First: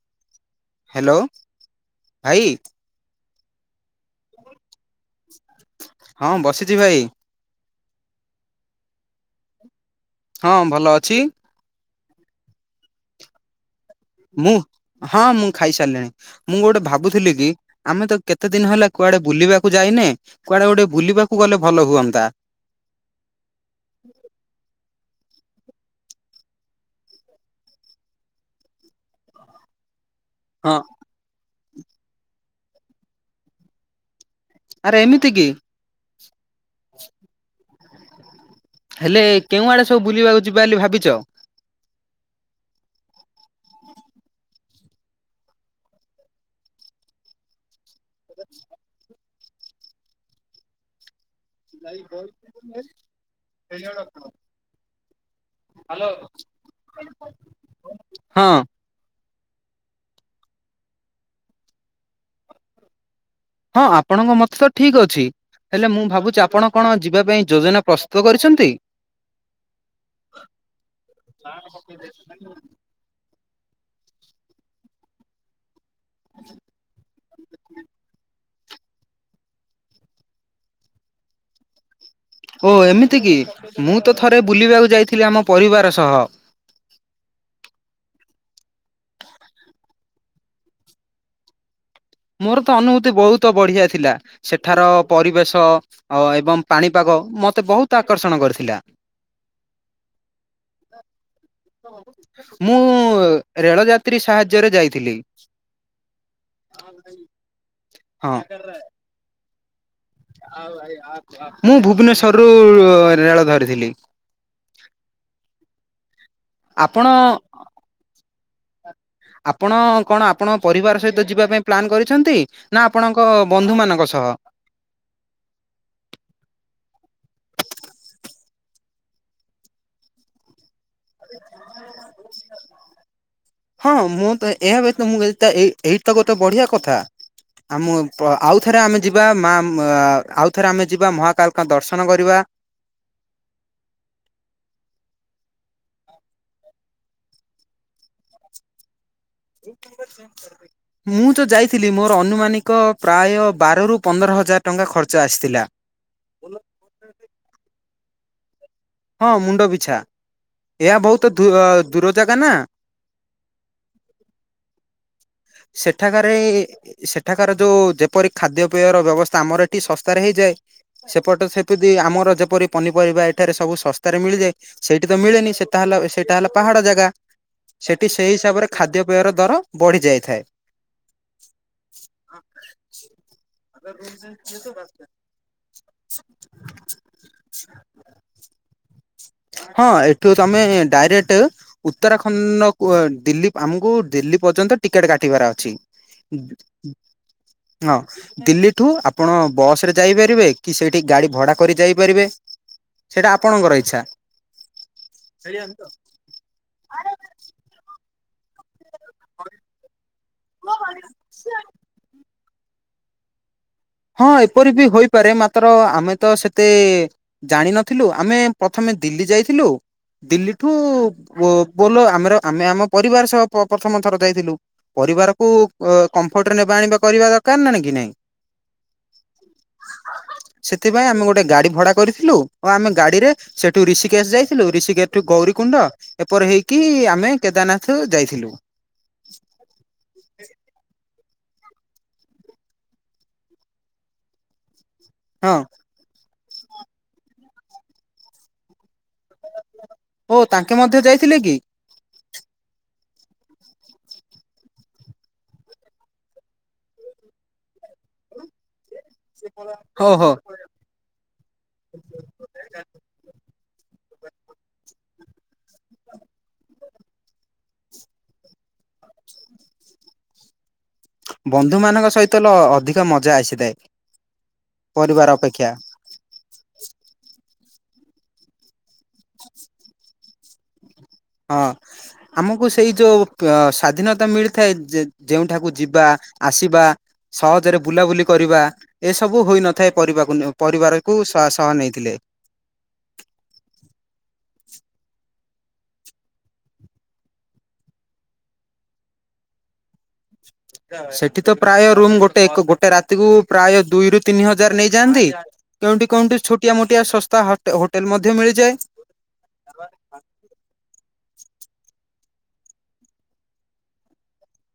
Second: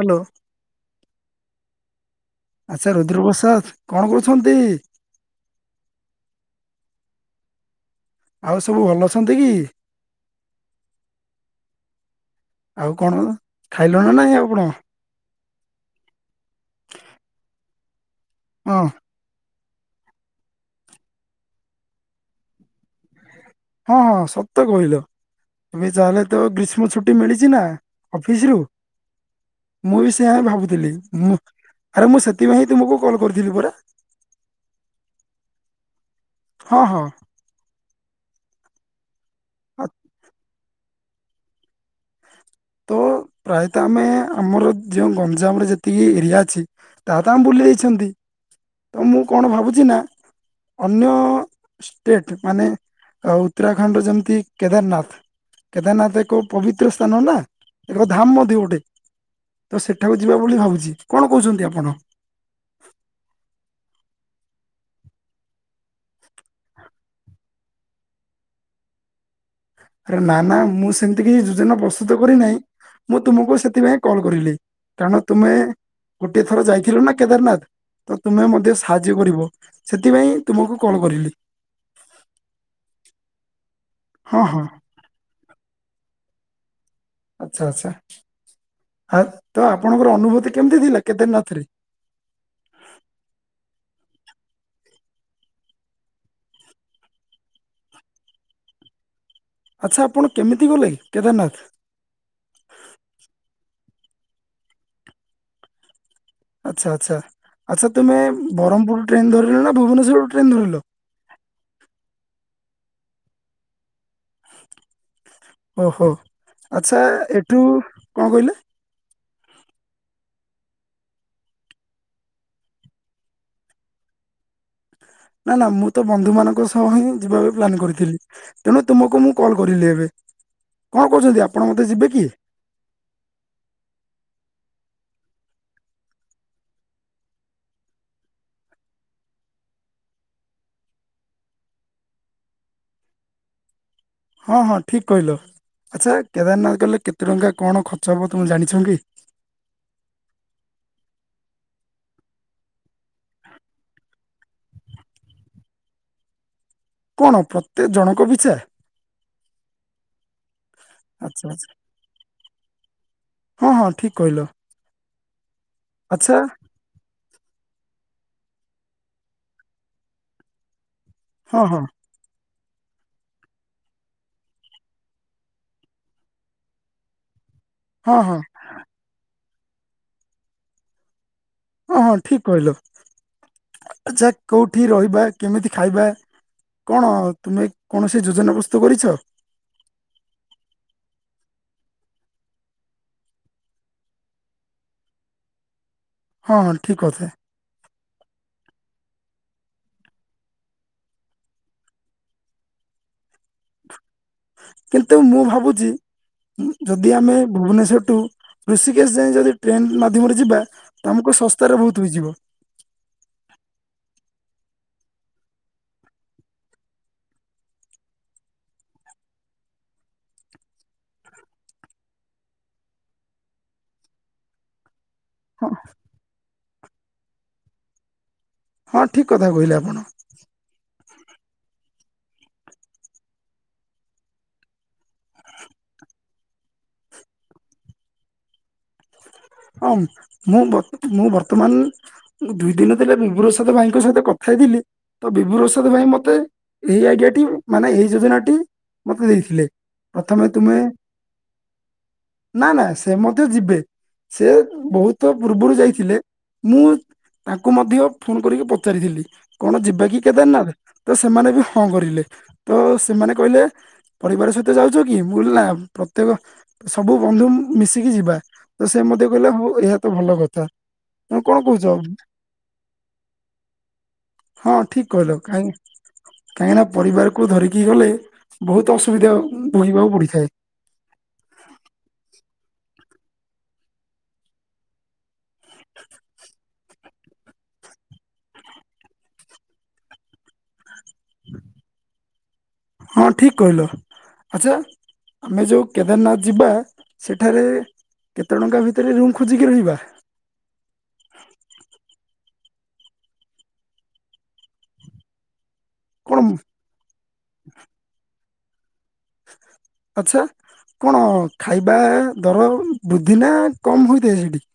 Hello. Hello ଭାଇ। ଆଛା ରୁଦ୍ରପ୍ରସାଦ କଣ କରୁଛନ୍ତି? ହଁ ବସିଛି ଭାଇ। ଆଉ ସବୁ ଭଲ ଅଛନ୍ତି କି? ହଁ ଭଲ ଅଛି। ଆଉ କଣ ଖାଇଲ ନା ନାଇଁ ଆଉ ମୁଁ କଣ? ହଁ ମୁଁ ଖାଇସାରିଲିଣି ମୁଁ ଗୋଟେ ଭାବୁଥିଲି କି ଆମେ ତ କେତେ ଦିନ ହଁ ହେଲା କୁଆଡେ ବୁଲିବା କୁ ଯାଇନେ କୁଆଡେ ଗୋଟେ ବୁଲିବାକୁ ଗଲେ ଭଲ ହୁଅନ୍ତା। ହଁ ସତ କହିଲ। ଏବେ ଯାହେଲେ ତ ଗ୍ରୀଷ୍ମ ଛୁଟି ମିଳିଛି ନା ଅଫିସ ରୁ। ମୁଁ ବି ସେଇଆ ହଁ ଭାବୁଥିଲି ମୁଁ ଆରେ ମୁଁ ସେଥିପାଇଁ ହିଁ ତୁମକୁ କଲ୍ କରିଥିଲି ପରା। ଆରେ ଏମିତି କି? ହଁ ହଁ। ହେଲେ କେଉଁ ଆ, ଆଡ଼େ ସବୁ ବୁଲିବାକୁ ଯିବା ବା ବୋଲି ଭାବିଚ? ତ ପ୍ରାୟତଃ ଆମେ ଆମର ଯେଉଁ ଗଞ୍ଜାମରେ ଯେତିକି ଏରିଆ ଅଛି ତା ତ ଆମେ ବୁଲିଯାଇଛନ୍ତି। ତ ମୁଁ କଣ ଭାବୁଛି ନା ଅନ୍ୟ ଷ୍ଟେଟ୍ ମାନେ ଉତ୍ତରାଖଣ୍ଡର ଯେମିତି କେଦାରନାଥ କେଦାରନାଥ ଏକ ପବିତ୍ର ସ୍ଥାନ ନା। ଏକ ଧାମ ହଁ ମଧ୍ୟ ଗୋଟେ ତ ସେଠାକୁ ଯିବା ବୋଲି ଭାବୁଛି କଣ କହୁଛନ୍ତି ଆପଣ? ହଁ ଆପଣଙ୍କ ମତ ତ ଠିକ ଅଛି। ହେଲେ ମୁଁ ଭାବୁଛି ଆପଣ କଣ ଯିବା ପାଇଁ ଯୋଜନା ପ୍ରସ୍ତୁତ କରିଛନ୍ତି। ରେ ନା ନା ମୁଁ ସେମିତି କିଛି ଯୋଜନା ପ୍ରସ୍ତୁତ କରିନାହିଁ। ମୁଁ ତୁମକୁ ସେଥିପାଇଁ କଲ୍ କରିଲି କାରଣ ତୁମେ ଗୋଟିଏ ଥର ଯାଇଥିଲ ନା କେଦାରନାଥ ତ ତୁମେ ମଧ୍ୟ ସାହାଯ୍ୟ କରିବ ସେଥିପାଇଁ ତୁମକୁ କଲ କରିଲି। ଓ ଏମିତି କି ମୁଁ ତ ହଁ ଥରେ ହଁ ବୁଲିବାକୁ ଯାଇଥିଲି ଆମ ପରିବାର ସହ। ଆଛା ଆଛା ତ ଆପଣଙ୍କର ଅନୁଭୂତି କେମତି ଥିଲା କେଦାରନାଥ ରେ? ମୋର ତ ଅନୁଭୂତି ବହୁତ ବଢିଆ ଥିଲା ସେଠାର ପରିବେଶ ଅ ଏବଂ ପାଣିପାଗ ମତେ ବହୁତ ଆକର୍ଷଣ କରିଥିଲା। ଆଛା ଆପଣ କେମିତି ଗଲେ କେଦାରନାଥ? ମୁଁ ରେଳ ଯାତ୍ରୀ ସାହାଯ୍ୟ ରେ ଯାଇଥିଲି। ଆଛା ଆଛା ଆଛା ତୁମେ ହଁ ବ୍ରହ୍ମପୁର ଟ୍ରେନ୍ ଧରିିଲ ନା ଭୁବନେଶ୍ୱର? ମୁଁ ଭୁବନେଶ୍ଵର ରୁ ରେଳ ଧରିଥିଲି। ଓ ହୋ ଆଛା ଆପଣ ଏଠୁ କଣ କହିଲେ? ଆପଣ କଣ ଆପଣ ପରିବାର ସହିତ ଯିବା ପାଇଁ ପ୍ଲାନ୍ କରିଛନ୍ତି? ନା ଆପଣଙ୍କ ବନ୍ଧୁ ମାନଙ୍କ ସହ? ନା ନା ମୁଁ ତ ବନ୍ଧୁମାନାନଙ୍କ ସହ ହିଁ ଯିବା ପାଇଁ ପ୍ଲାନ କରିଥିଲି। ତେଣୁ ତୁମକୁ ମୁଁ କଲ କରିଲି ଏବେ କଣ କଛନ୍ତି ଆପଣ ମତେ ଯିବେ କି [unintelligible] ହଁ ମୁଁ ତ ଏହା ବ୍ୟ ମୁଁ ଏଇ ଏଇଟା ଗୋଟେ ବଢିଆ କଥା ଆମ ଆଉଥରେ ଆମେ ଯିବା ମା ଆଉଥରେ ଆମେ ଯିବା ମହାକାଳଙ୍କ ଦର୍ଶନ କରିବା ହଁ ହଁ ଠିକ୍ କହିଲ ଆଛା କେଦାରନାଥ ଗଲେ କେତେ ଟଙ୍କା କଣ ଖର୍ଚ୍ଚ ହେବ ତୁମେ ଜାଣିଛ କି? [unintelligible] ହ [unintelligible] ମୁଁ ତ ଯାଇଥିଲି ମୋର ଅନୁମାନିକ ପ୍ରାୟ ବାରରୁ ପନ୍ଦର ହଜାର ଟଙ୍କା ଖର୍ଚ୍ଚ ଆସିଥିଲା। କଣ ପ୍ରତି ଜଣଙ୍କ ପିଛା? ହଁ ମୁଣ୍ଡ ବିିଛା ଏହା ବହୁତ ଆଚ୍ଛା ଦୂ ଆଚ୍ଛା ଦୂର ଜାଗା ନା। ହଁ ହଁ ଠିକ୍ କହିଲ। ସେଠାକାରେ ଆଚ୍ଛା ସେଠାକାର ଯୋଉ ଯେପରି ଖାଦ୍ୟ ପେୟର ବ୍ୟବସ୍ଥା, ଆମର ଏଠି ଶସ୍ତାରେ ହେଇଯାଏ। ସେପଟ ହଁ ହଁ ସେପିତି ଆମର ଯେପରି ପନିପରିବା ଏଠାରେ ସବୁ ଶସ୍ତାରେ ମିଳିଯାଏ, ସେଇଠି ତ ମିଳେନି ସେତା ହେଲା ସେଟା ହେଲା ପାହାଡ ଜାଗା, ସେଠି ହଁ ସେଇ ହଁ ହିସାବରେ ଖାଦ୍ୟପେୟର ଦର ବଢ଼ି ଯାଇଥାଏ। ହଁ ହଁ ଠିକ କହିଲ। ଆଚ୍ଛା କୋଉଠି ରହିବା କେମିତି ଖାଇବା କଣ ତୁମେ କୌଣସି ଯୋଜନା ପ୍ରସ୍ତୁତ କରିଛ? ହଁ ଏଠୁ ତମେ ଡାଇରେକ୍ଟ ଉତ୍ତରାଖଣ୍ଡ କୁ ଦିଲ୍ଲୀ ଆମକୁ ଦିଲ୍ଲୀ ପର୍ଯ୍ୟନ୍ତ ଟିକେଟ କାଟିବାର ଅଛି। ହଁ [unintelligible] ହଁ ଠିକ କଥା ହଁ ଦିଲ୍ଲୀଠୁ ଆପଣ ବସ ରେ ଯାଇପାରିବେ କି ସେଇଠି ଗାଡି ଭଡା କରି ଯାଇପାରିବେ। ସେଇଟା ଆପଣଙ୍କର ଇଚ୍ଛା। କିନ୍ତୁ ମୁଁ ଭାବୁଚି ଯଦି ଆମେ ଭୁବନେଶ୍ଵରଠୁ ଋଷିକେଶ ଯାଇ ଯଦି ଟ୍ରେନ୍ ମାଧ୍ୟମରେ ଯିବା, ତ ଆମକୁ ଶସ୍ତାରେ ବହୁତ ହୋଇଯିବ। ହଁ ଏପରି ବି ହୋଇପାରେ ମାତ୍ର ଆମେ ତ ସେତେ ଜାଣିିନଥିଲୁ, ଆମେ ପ୍ରଥମେ ଦିଲ୍ଲୀ ଯାଇଥିଲୁ। ଦିଲ୍ଲୀଠୁ ବୋ-ବୋଲ ଆମର ଆମେ ଆମ ପରିବାର ସହ ପ୍ରଥମ ଥର ଯାଇଥିଲୁ। ପରିବାରକୁ ହଁ ଏ କମ୍ଫର୍ଟରେ ନେବା ଆଣିବା କରିବା ଦରକାର ନା ନାଇଁ କି ନାଇଁ? ହଁ ଠିକ୍ କଥା କହିଲେ ଆପଣ। ସେଥିପାଇଁ ଆମେ ଗୋଟେ ଗାଡି ଭଡା କରିଥିଲୁ ଓ ଆମେ ଗାଡିରେ ସେଠୁ ରିଷିକେଶ ଯାଇଥିଲୁ ରିଷିକେଶ ଏଠୁ ଗୌରୀକୁଣ୍ଡ ଏପର ହେଇକି ଆମେ କେଦାରନାଥ ଯାଇଥିଲୁ। ହଁ ମୁଁ ବର୍ତ୍ତ ମୁଁ ବର୍ତ୍ତମାନ ମୁଁ ଦୁଇ ଦିନ ଥିଲା ବିଭୁ ପ୍ରସାଦ ଭାଇଙ୍କ ସହିତ କଥା ହେଇଥିଲି ତ ବିଭୁ ହଁ ପ୍ରସାଦ ଭାଇ ମତେ ଏଇ ଆଇଡିଆ ଟି ମାନେ ଏଇ ଯୋଜନାଟି ମତେ ଦେଇଥିଲେ। ଓ ପ୍ରଥମେ ତାଙ୍କେ ତୁମେ ମଧ୍ୟ ଯାଇଥିଲେ କି? ନା ନା ସେ ମଧ୍ୟ ଯିବେ। ସେ ବହୁତ ପୁର୍ବୁରୁ ଯାଇଥିଲେ, ମୁଁ ତାଙ୍କୁ ମଧ୍ୟ ଫୋନ କରିକି ପଚାରିଥିଲି କଣ ଯିବା କି ଓହୋ କେଦାରନାଥ? ତ ସେମାନେ ବି ହଁ କରିଲେ ତ ସେମାନେ କହିଲେ ପରିବାର ସହିତ ଯାଉଛ କି? ବୁଲ୍ ନା ପ୍ରତ୍ୟେକ ସବୁ ବନ୍ଧୁ ମିଶିକି ଯିବା। ତ ସେ ମଧ୍ୟେ କହିଲେ ହଉ ଏହା ତ ଭଲ କଥା। ତମେ କଣ ବନ୍ଧୁ କହୁଛ ମାନଙ୍କ ସହିତ ଲ ଅଧିକ ମଜା ଆସିଥାଏ, ପରିବାର ଅପେକ୍ଷା। କାହିଁକିନା ପରିବାରକୁ ଧରିକି ଗଲେ ବହୁତ ଅସୁବିଧା ବୋହିବାକୁ ପଡ଼ିଥାଏ। ହଁ ଆମକୁ ସେଇ ଯୋଉ ଅ ସ୍ଵାଧୀନତା ମିଳିଥାଏ ଯେ-ଯେଉଁଠାକୁ ଯିବା ଆସିବା, ସହଜରେ ବୁଲାବୁଲି କରିବା ଏସବୁ ହୋଇନଥାଏ ପରିବାକୁ ନେଉ ପରିବାରକୁ ସ-ସହ ନେଇଥିଲେ। ହଁ ଠିକ କହିଲ ଆଚ୍ଛା ଆମେ ଯୋଉ କେଦାରନାଥ ଯିବା, ସେଠାରେ କେତେ ଟଙ୍କା ଭିତରେ ରୁମ୍ ଖୋଜିକି ରହିବା? [unintelligible] ସେଠି ତ ପ୍ରାୟ ରୁମ୍ ଗୋଟେ କୁ, ଗୋଟେ ରାତିକୁ ପ୍ରାୟ ଦୁଇରୁ ତିନି ହଜାର ନେଇଯାନ୍ତି। କେଉଁଠି କେଉଁଠି କଣ ଛୋଟିଆ ମୋଟିଆ ଶସ୍ତା ହଟେ ହୋଟେଲ ମଧ୍ୟ ମିଳିଯାଏ। ଆଚ୍ଛା, କଣ ଖାଇବା ଦର ବୃଦ୍ଧି ନା କମ୍ ହୋଇଥାଏ ସିଠି?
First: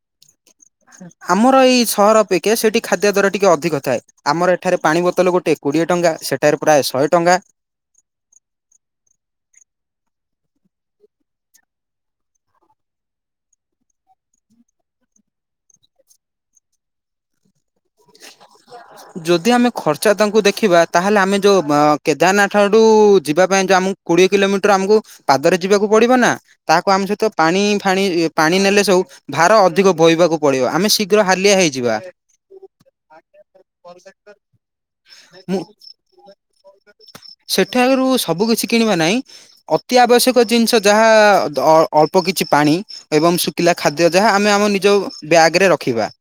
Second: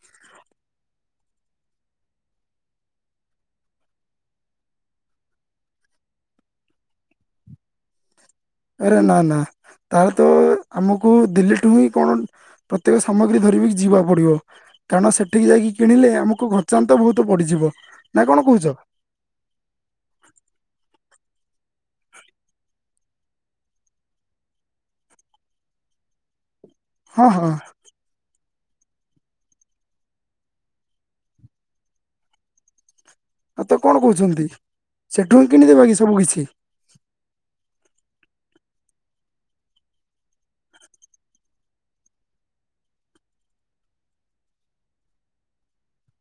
ଆମର ଏଇ ସହର ଅପେକ୍ଷା ସେଇଠି ଖାଦ୍ୟ ଦର ଟିକେ ଅଧିକ ଥାଏ। ଆମର ଏଠାରେ ପାଣି ବୋତଲ ଗୋଟେ କୋଡିଏ ଟଙ୍କା ସେଠାରେ ପ୍ରାୟେ ଶହେ ଟଙ୍କା। ଆରେ ନା ନା ତାହେଲେ, ତ ଆମକୁ ଦିଲ୍ଲୀଠୁ ହିଁ କଣ ପ୍ରତ୍ୟେକ ସାମଗ୍ରୀ ଧରିକି ଯିବାକୁ ପଡିବ। କାରଣ ସେଠିକି ଯାଇକି କିଣିଲେ ଆମୁକୁ ଖର୍ଚ୍ଚାନ୍ତ ବହୁତ ପଡିଯିବ। ନା କଣ କହୁଛ ଯଦି ଆମେ ଖର୍ଚ୍ଚା ତାଙ୍କୁ ଦେଖିବା ତାହେଲେ ଆମେ ଯୋଉ ମ କେଦାରନାଥଠୁ ଯିବା ପାଇଁ ଯୋଉ ଆମୁକୁ କୋଡ଼ିଏ କିଲୋମିଟର ଆମୁକୁ ପାଦରେ ଯିବାକୁ ପଡିବ ନା ତାହାକୁ ଆମ ହଁ ସହିତ ହଁ ପାଣି ଫାଣି ପାଣି ନେଲେ ସବୁ ଭାର ଅଧିକ ବୋହିବାକୁ ପଡିବ, ଆମେ ଶୀଘ୍ର ହାଲିଆ ହେଇଯିବା। ଆ ଆଉ ତ କଣ କହୁଛନ୍ତି ସେଠୁ ହିଁ ମୁଁ କିଣିଦବା କି ସବୁ କିିଛି ସେଠାରୁ ସବୁ କିଛି କିଣିବା ନାହିଁ ଅତି ଆବଶ୍ୟକ ଜିନିଷ ଯାହା ଅଳ୍ପ କିଛି ପାଣି ଏବଂ ଶୁଖିଲା ଖାଦ୍ୟ ଯାହା ଆମେ ଆମ ନିଜ ବ୍ୟାଗ ରେ ରଖିବା।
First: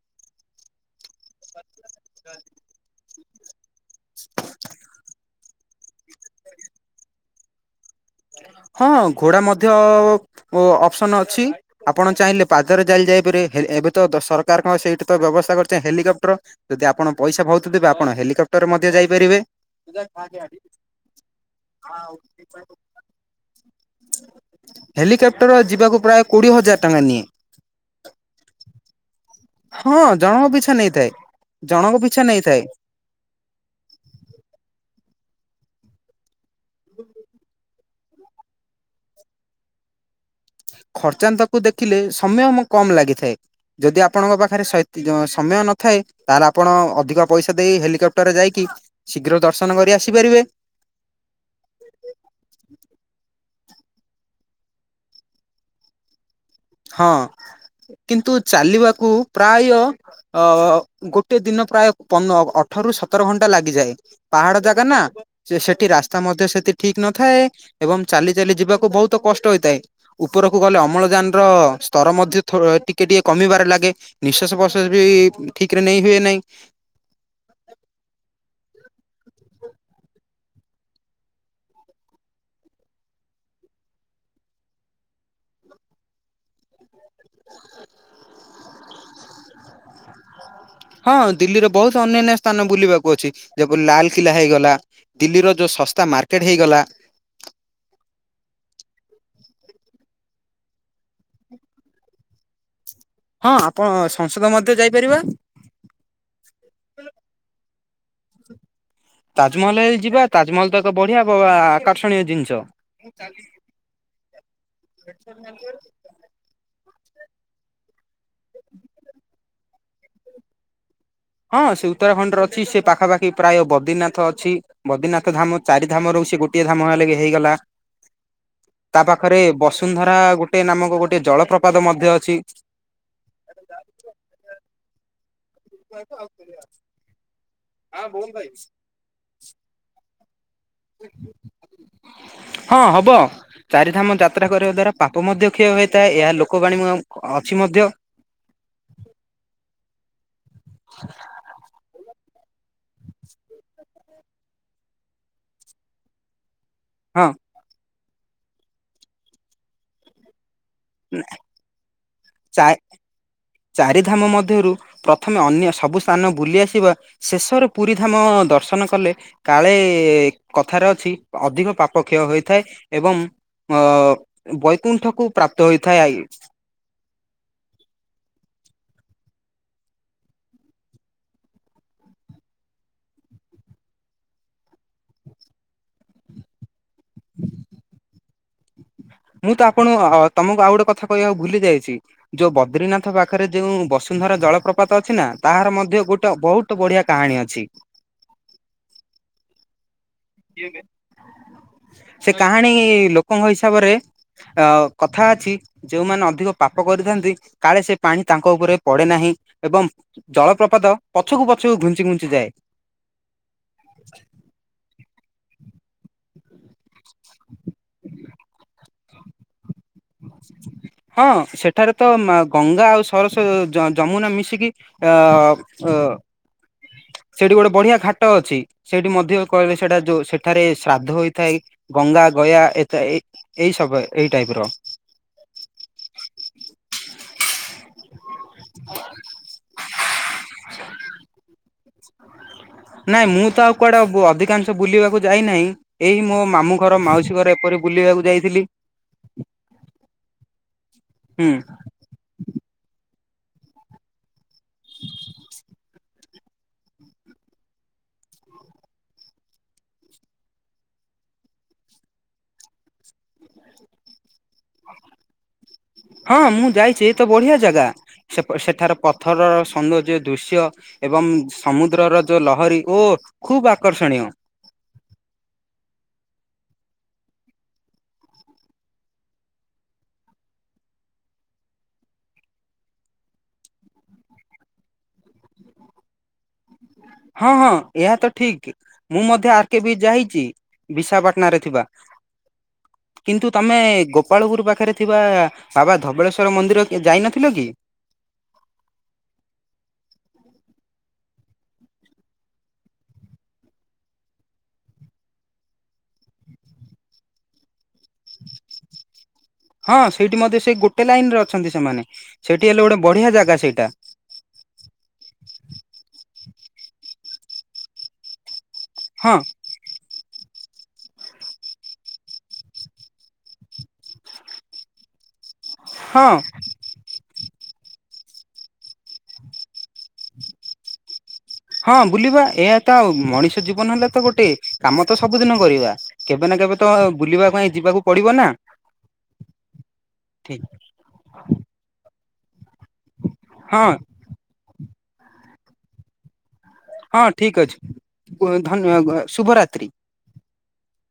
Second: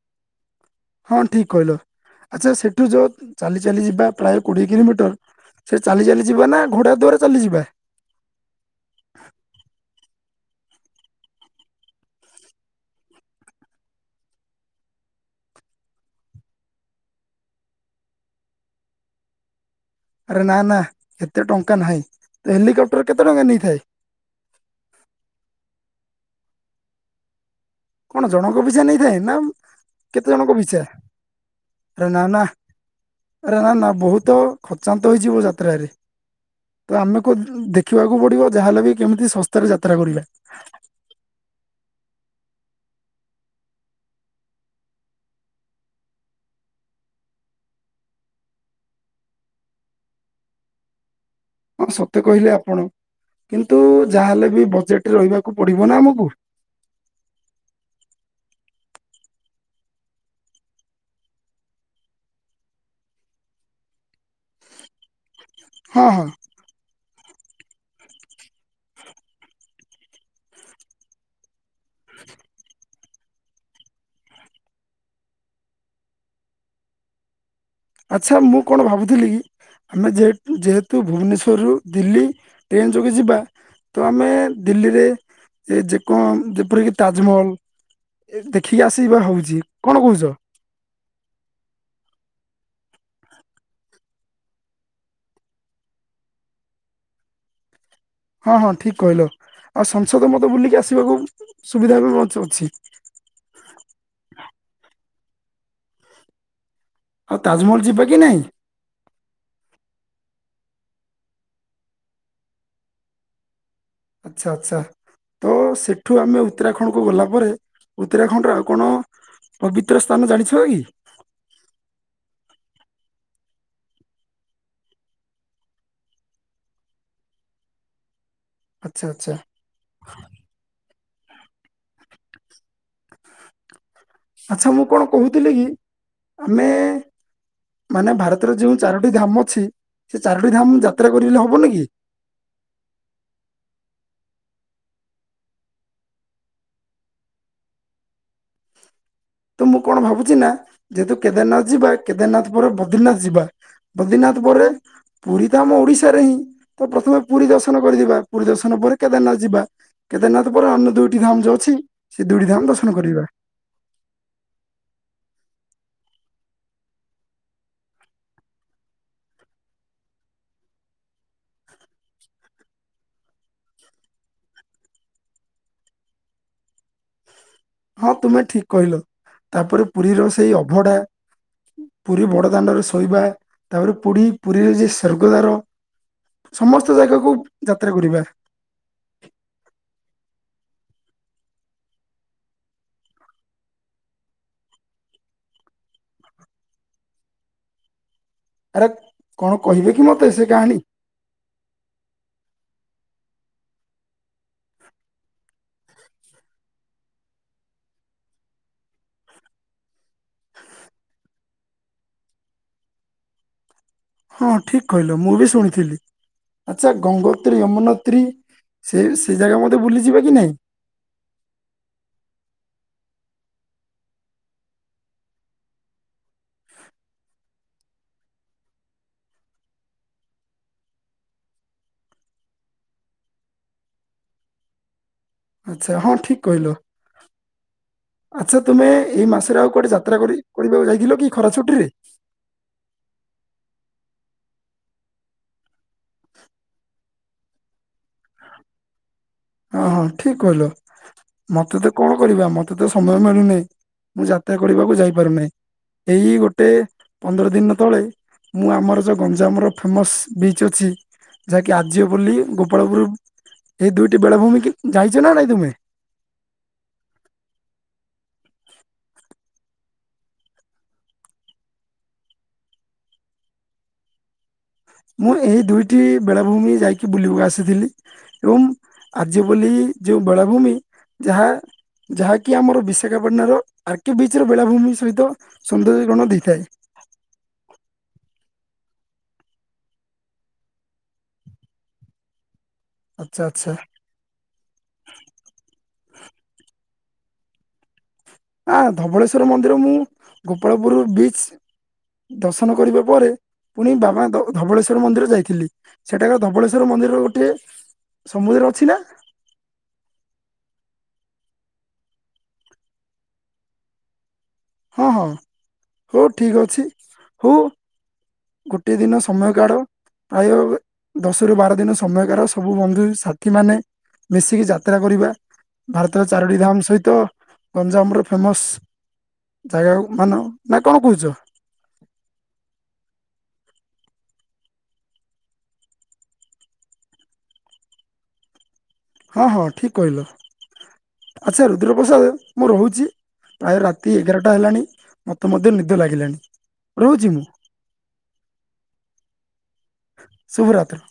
ହଁ ଠିକ କହିଲ ଆଚ୍ଛା ସେଠୁ ଯୋଉ ଚାଲି ଚାଲି ଯିବା ପ୍ରାୟ କୋଡିଏ କିଲୋମିଟର ସେ ଚାଲି ଚାଲିଯିବା ନା ଘୋଡ଼ା ଦ୍ୱରେ ଚାଲିଯିବା। ହଁ ଘୋଡ଼ା ମଧ୍ୟ ଅପସନ୍ ଅଛି। ଆପଣ ଚାହିଁଲେ ପାଦରେ ଚାଲି ଯାଇପାରେ ଏବେ ତ ସରକାର କଣ ସେଇଠି ତ ବ୍ୟବସ୍ଥା କରିଛନ୍ତି ହେଲିକପ୍ଟର ଯଦି ଆପଣ ପଇସା ବହୁତଦେବେ, ଆପଣ ହେଲିକପ୍ଟର ରେ ମଧ୍ୟ ଯାଇପାରିବେ। ଆରେ ନା ନା ଏତେ ଟଙ୍କା ନାହିଁ। ତ ହେଲିକେପ୍ଟର କେତେ ଟଙ୍କା ନେଇଥାଏ? ହେଲିକାପ୍ଟର ଯିବାକୁ ପ୍ରାୟ କୋଡିଏ ହଜାର ଟଙ୍କା ନିଏ। କଣ ଜଣଙ୍କ ପିଛା ନେଇଥାଏ ନା ହଁ ଜଣଙ୍କ ପିଛା ନେଇଥାଏ, ଜଣଙ୍କ ଆରେ ନା ପିଛା ନା ନେଇଥାଏ। ଆରେ ନା ନା ବହୁତ ଖର୍ଚ୍ଚାନ୍ତ ହେଇଯିବୁ ଯାତ୍ରାରେ, ତ ଆମେକହୁଚୁଦେଖ ଦେଖିବାକୁ ପଡ଼ିବ ଯାହା ହେଲେ ବି କେମିତି ଶସ୍ତାରେ ଯାତ୍ରା କରିବା। ଖର୍ଚ୍ଚାନ୍ତକୁ ଦେଖିଲେ ସମୟ ମ୍ କମଲାଗିଥାଏ। ଯଦି ଆପଣଙ୍କ ପାଖରେ ସହିତସମୟ ନଥାଏ ତାହେଲେ ଆପଣ ଅଧିକ ପଇସା ଦେଇ ହେଲିକପ୍ଟରରେ ଯାଇକି ଶୀଘ୍ର ଦର୍ଶନ କରି ଆସିପାରିବେ। ହଁ ସତେ କହିଲେ ଆପଣ। କିନ୍ତୁ ଯାହାହେଲେ ବି ବଜେଟରେ ରହିବାକୁ ପଡିବ ନା ଆମକୁ। ହଁ, କିନ୍ତୁ ଚାଲିବାକୁ ପ୍ରାୟ ଅ ଗୋଟେ ଦିନ ପ୍ରାୟ ପ ଅଠରରୁ ସତର ଘଣ୍ଟା ଲାଗିଯାଏ। ପାହାଡ ଜାଗା ନା, ସେ ସେଠି ହଁ ରାସ୍ତା ହଁ ମଧ୍ୟ ସେଠ ଠିକ ନଥାଏ ଏବଂ ଚାଲି ଚାଲି ଯିବାକୁ ବହୁତ କଷ୍ଟ ହୋଇ। ଉପରକୁ ଗଲେ ଅମଳଜାନ ଅ ସ୍ତର ମଧ୍ୟ ଥର ଏ ଟିକ କେ ଟିକେ କମିବାରେ ଲାଗେ। ନିଶ୍ୱାସ ପ୍ରଶ୍ୱାସ ବି ଠିକରେ ନେଇ ହୁଏ ନହିଁ। ଆଚ୍ଛା ମୁଁ କଣ ଭାବୁଥିଲି କି? ଆମେ ଯେ ଯେହେତୁ ଭୁବନେଶ୍ୱରରୁ ଦିଲ୍ଲୀ ଟ୍ରେନ୍ ଯୋଗେ ଯିବା। ତ ଆମେ ଦିଲ୍ଲୀରେ ଯେକଣ ଯେପରିକି ତାଜମହଲ, ଦେଖିକି ଆସିବା ହଉଛି କଣ କହୁଛ? ହଁ ଦିଲ୍ଲୀରେ ବହୁତ ଅନ୍ୟାନ୍ୟ ସ୍ଥାନ ବୁଲିବାକୁ ଅଛି। ଯେପରି ଲାଲକା ହେଇଗଲା ଦିଲ୍ଲୀର ଯେଉଁ ଶସ୍ତା ମାର୍କେଟ୍ ହେଇଗଲା। ହଁ ହଁ ଠିକ କହିଲ। ଆଉ ସଂସଦ ମତେ ବୁଲିକି ଆସିବାକୁ ସୁବିଧା ବି ଅଛି। ହଁ ଆପଣ ସଂସଦ ମଧ୍ୟ ଯାଇପାରିବା। ଆଉ ତାଜମହଲ ଯିବା କି ନାହିଁ? ତାଜମହଲ ହେଇ ଯିବା। ତାଜମହଲତ ଏକ ବଢିଆ ଆକର୍ଷଣୀୟ ଜିନିଷ। ଚାଲିକି ଆଚ୍ଛା ଆଚ୍ଛା, ତ ସେ ଏଠୁ ଆମେ ଉତ୍ତରାଖଣ୍ଡକୁ ଗଲା ପରେ, ଉତ୍ତରାଖଣ୍ଡର ଆଉ କଣ ପବିତ୍ର ସ୍ଥାନ ଜାଣିଛ କି? ହଁ ସେ ଉତ୍ତରାଖଣ୍ଡରେ ଅଛି। ସେ ପାଖାପାଖି ପ୍ରାୟ ବଦ୍ରିନାଥ ଅଛି। ବଦିନାଥ ଧାମ ଚାରି ଧାମ ରହୁଛି ଗୋଟିଏ ଧାମ ହେଲେି ହେଇଗଲା। ତା ଆଚ୍ଛା ଆଚ୍ଛା ପାଖରେ ବସୁନ୍ଧରା ଗୋଟେ ନାମକ ଗୋଟେ ଜଳପ୍ରପାତ ମଧ୍ୟ ଅଛି। ଯା ଆଚଛା ମୁଁ କଣ କହୁଥିଲି କି? ଆମେ ହଁ ମାନେ ବୋଲ ଭାରତର ଭାଇ। ଯେଉଁ ଚାରୋଟି ଧାମ ଅଛି ସେ ଚାରୋଟି ଧାମ ଯାତ୍ରା କରେ ହବନ କି? ହଁ ହବ। ଚାରିଧାମ ଯାତ୍ରା କରିବା ଦ୍ଵାରା ପାପ ମଧ୍ୟ କ୍ଷୟ ହୋଇଇଥାଏ। ଏହା ଲୋକବାଣୀ ଅଛି ମଧ୍ୟ। ତ ମୁଁ କଣ ଭାବୁଛି ନା, ଯେହେତୁ କେଦାରନାଥ ଯିବା କେଦାରନାଥ ପରେ ବଦ୍ରିନାଥ ଯିବା। ବଦ୍ରିନାଥ ପରେ ପୁରୀତ ଆମ ଓଡିଶାରେ ହିଁ। ତ ପ୍ରଥମେ ହଁ ପୁରୀ ଦର୍ଶନ କରିଦିବା। ପୁରୀ ଦର୍ଶନ ପରେ କେଦାରନାଥ ଯିବା। କେଦାରନାଥ ପରେ ଅନୁ ଦୁଇଟି ଧାମ୍ ଯୋଉ ଅଛି ସେ ଦୁଇଟି ଧାମ୍ ଚା ଦର୍ଶନ କରିବା। ଚାରିଧାମ ମଧ୍ୟରୁ ପ୍ରଥମେ ଅନ୍ୟ ସବୁ ସ୍ଥାନ ବୁଲି ଆସିବା ଶେଷରେ ପୁରୀ ଧାମ ଦର୍ଶନ କଲେ କାଳେ କଥାରେ ଅଛି ଅଧିକ ପାପ କ୍ଷୟ ହୋଇଥାଏ ଏବଂ ଅ ବୈକୁଣ୍ଠକୁ ପ୍ରାପ୍ତ ହୋଇଥାଏ ଆଇ। ହଁ ତୁମେ ଠିକ୍ କହିଲ ତାପରେ ପୁରୀର ସେଇ ଅଭଢା। ପୁରୀ ବଡ ଦାଣ୍ଡରେ ଶୋଇବା ତାପରେ ପୁଡି ପୁରୀର ଯେ ସ୍ଵର୍ଗଦାର। ସମସ୍ତ ଜାଗାକୁ ଯାତ୍ରା କରିବା। ମୁଁ ତ ଆପଣ ତମକୁ ଆଉ ଗୋଟେ କଥା କହିବାକୁ ଭୁଲି ଯାଇଛି। ଯୋଉ ବଦ୍ରିନାଥ ପାଖରେ ଯେଉଁ ବସୁନ୍ଧରା ଜଳପ୍ରପାତ ଅଛି ନା ତାହାର ମଧ୍ୟ ଗୋଟେ ବହୁତ ତୁ ବଢିଆ କାହାଣୀ ଅଛି। ଆରେ କଣ କହିବେ କି ମତେ ସେ କାହାଣୀ? ସେ କାହାଣୀ ଲୋକଙ୍କ ହିସାବରେ ଅ କଥା ଅଛି ଯୋଉମାନେ ଅଧିକ ପାପ କରିଥାନ୍ତି କାଳେ ସେ ପାଣି ତାଙ୍କ ଉପରେ ପଡେ ନାହିଁ। ଏବଂ ଜଳପ୍ରପାତ ପଛୁକୁ ପଛୁକୁ ଘୁଞ୍ଚି ଘୁଞ୍ଚି ଯାଏ। ହଁ ଠିକ୍ କହିଲ ମୁଁ ବି ଶୁଣିଥିଲି ଆଚ୍ଛା ଗଙ୍ଗୋତ୍ରୀ ଯମୁନେତ୍ରୀ ସେ ସେ ଜାଗା ମତେ ବୁଲିଯିବା କି ନାଇଁ? ହଁ ସେଠାରେ ତ ମା ଗଙ୍ଗା ଆଉ ସରସ୍ଵ ଯ ଯମୁନା ମିଶିକି ଆ ଅ ସେଟି ଗୋଟେ ବଢିଆ ଘାଟ ଅଛି ସେଇଠି ମଧ୍ୟ କହିଲେ ସେଇଟା ଯୋଉ ସେଠାରେ ଶ୍ରାଦ୍ଧ ହୋଇଥାଏ। ଗଙ୍ଗା ଗୟା ଏକା ଏଇ ଏଇ ସବେ ଏଇ ଟାଇପ ର। ଆଚ୍ଛା ହଁ ଠିକ୍ କହିଲ। ଆଚ୍ଛା ତୁମେ ଏଇ ମାସରେ ଆଉ କୁଆଡେ ଯାତ୍ରା କରି କରିବାକୁ ଯାଇଥିଲ କି ଖରା ଛୁଟି ରେ? ନାଇଁ ମୁଁ ତ ଆଉ କୁଆଡେ ବ ଅଧିକାଂଶ ବୁଲିବାକୁ ଯାଇନାହିଁ। ଏଇ ମୋ ମାମୁଁ ଘର, ମାଉସୀ ଘର ଏପରି ବୁଲିବାକୁ ଯାଇଥିଲି। ଓ ହଁ ଠିକ୍ କହିଲ ହୁଁ। ମତେ ତ କଣ କରିବା ମତେ ତ ସମୟ ମିଳୁନେଇ ମୁଁ ଯାତ୍ରା କରିବାକୁ ଯାଇପାରୁନାହିଁ। ଏଇ ଗୋଟେ ପନ୍ଦର ଦିନ ର ତଳେ। ମୁଁ ଆମର ଯଉ ଗଞ୍ଜାମର ଫେମସ୍ ବିଚ୍ ଅଛି। ଯାହାକି ଆଜିବ ବୋଲି ଗୋପାଳପୁରୁ ଏଇ ଦୁଇଟି ବେଳାଭୂମି କି ଯାଇଚ ନା ନାଇଁ ତୁମେ? ହଁ ମୁଁ ଯାଇଛି ଏ ତ ବଢିଆ ଜାଗା ସେପ ସେଠାର ପଥରର ସୌନ୍ଦର୍ଯ୍ୟ ଦୃଶ୍ୟ ଏବଂ ସମୁଦ୍ରର ଯୋଉ ଲହରୀ ଓ ଖୁବ ଆକର୍ଷଣୀୟ। ମୁଁ ଏହି ଦୁଇଟି ବେଳାଭୂମି ଯାଇକି ବୁଲିବୁ ଆସିଥିଲି। ଏବଂ ଆର୍ଯ୍ୟ ବୋଲି ଯେଉଁ ବେଳାଭୂମି ଯାହା ଯାହାକି ଆମର ବିଶାଖାପାଟଣ ର ଆର୍କେବିଚ ର ବେଳାଭୂମି ସହିତ ସୌନ୍ଦର୍ଯ୍ୟକରଣ ଦେଇଥାଏ। ହଁ ହଁ ଏହା ତ ଠିକ ମୁଁ ମଧ୍ୟ ଆର୍ କେ ବି ଯାଇଚି ବିଶାଖାପାଟଣା ରେ ଥିବା। [inaudible] କିନ୍ତୁ ଆଚ୍ଛା। ତମେ ଗୋପାଳ ପୁରୁ ପାଖରେ ଥିବା ବାବା ଧବଳେଶ୍ଵର ମନ୍ଦିର କି ଯାଇନଥିଲ କି? ଆଁ ଧବଳେଶ୍ୱର ମନ୍ଦିର ମୁଁ ଗୋପାଳପୁରୁ ବିଚ୍ ଦର୍ଶନ କରିବା ପରେ ପୁଣି ବାବା ଧବ ଧବଳେଶ୍ବର ମନ୍ଦିର ଯାଇଥିଲି। ସେଟାକାର ଧବଳେଶ୍ୱର ମନ୍ଦିରର ଗୋଟିଏ ସମୁଦ୍ରରେ ଅଛି ନା? ହଁ ସେଇଠି ମଧ୍ୟ ସେ ଗୋଟେ ଲାଇନ ରେ ଅଛନ୍ତି ସେମାନେ ସେଇଠି ହେଲେ ଗୋଟେ ବଢିଆ ଜାଗା ସେଇଟା। ହଁ ହଁ ହଉ ଠିକ ଅଛି, ହଉ। ଗୋଟେ ଦିନ ହଁ ସମୟ କାଢ ପ୍ରାୟ ଦଶ ରୁ ବାର ଦିନ ସମୟ କାଢ଼ ସବୁ ବନ୍ଧୁ ସାଥି ମାନେ ମିଶିକି ଯାତ୍ରା କରିବା ଭାରତରେ ହଁ ଚାରୋଟି ଧାମ ସହିତ ଗଞ୍ଜାମ ର ଫେମସ ଜାଗାକୁ ମାନ ନା କଣ କହୁଛ? ହଁ ବୁଲିବା ଏହା ତ ଆଉ ମଣିଷ ଜୀବନ ହେଲା ତ ଗୋଟେ କାମ ତ ସବୁଦିନ କରିବା। କେବେ ନା କେବେ ତ ବୁଲିବା ପାଇଁ ଯିବାକୁ ପଡିବ ନା। ହଁ ହଁ ଠିକ୍ କହିଲ ଠିକ ଆଚ୍ଛା ରୁଦ୍ରପ୍ରସାଦ ମୁଁ ରହୁଚି। ପ୍ରାୟ ହଁ ରାତି ଏଗାରଟା ହେଲାଣି ମତେ ମଧ୍ୟ ନିଦ ଲାଗିଲାଣି। ହଁ ରହୁଛି ମୁଁ ଠିକ୍ ଅଛି ଧନ୍ୟ ଶୁଭରାତ୍ରି। ଶୁଭରାତ୍ର।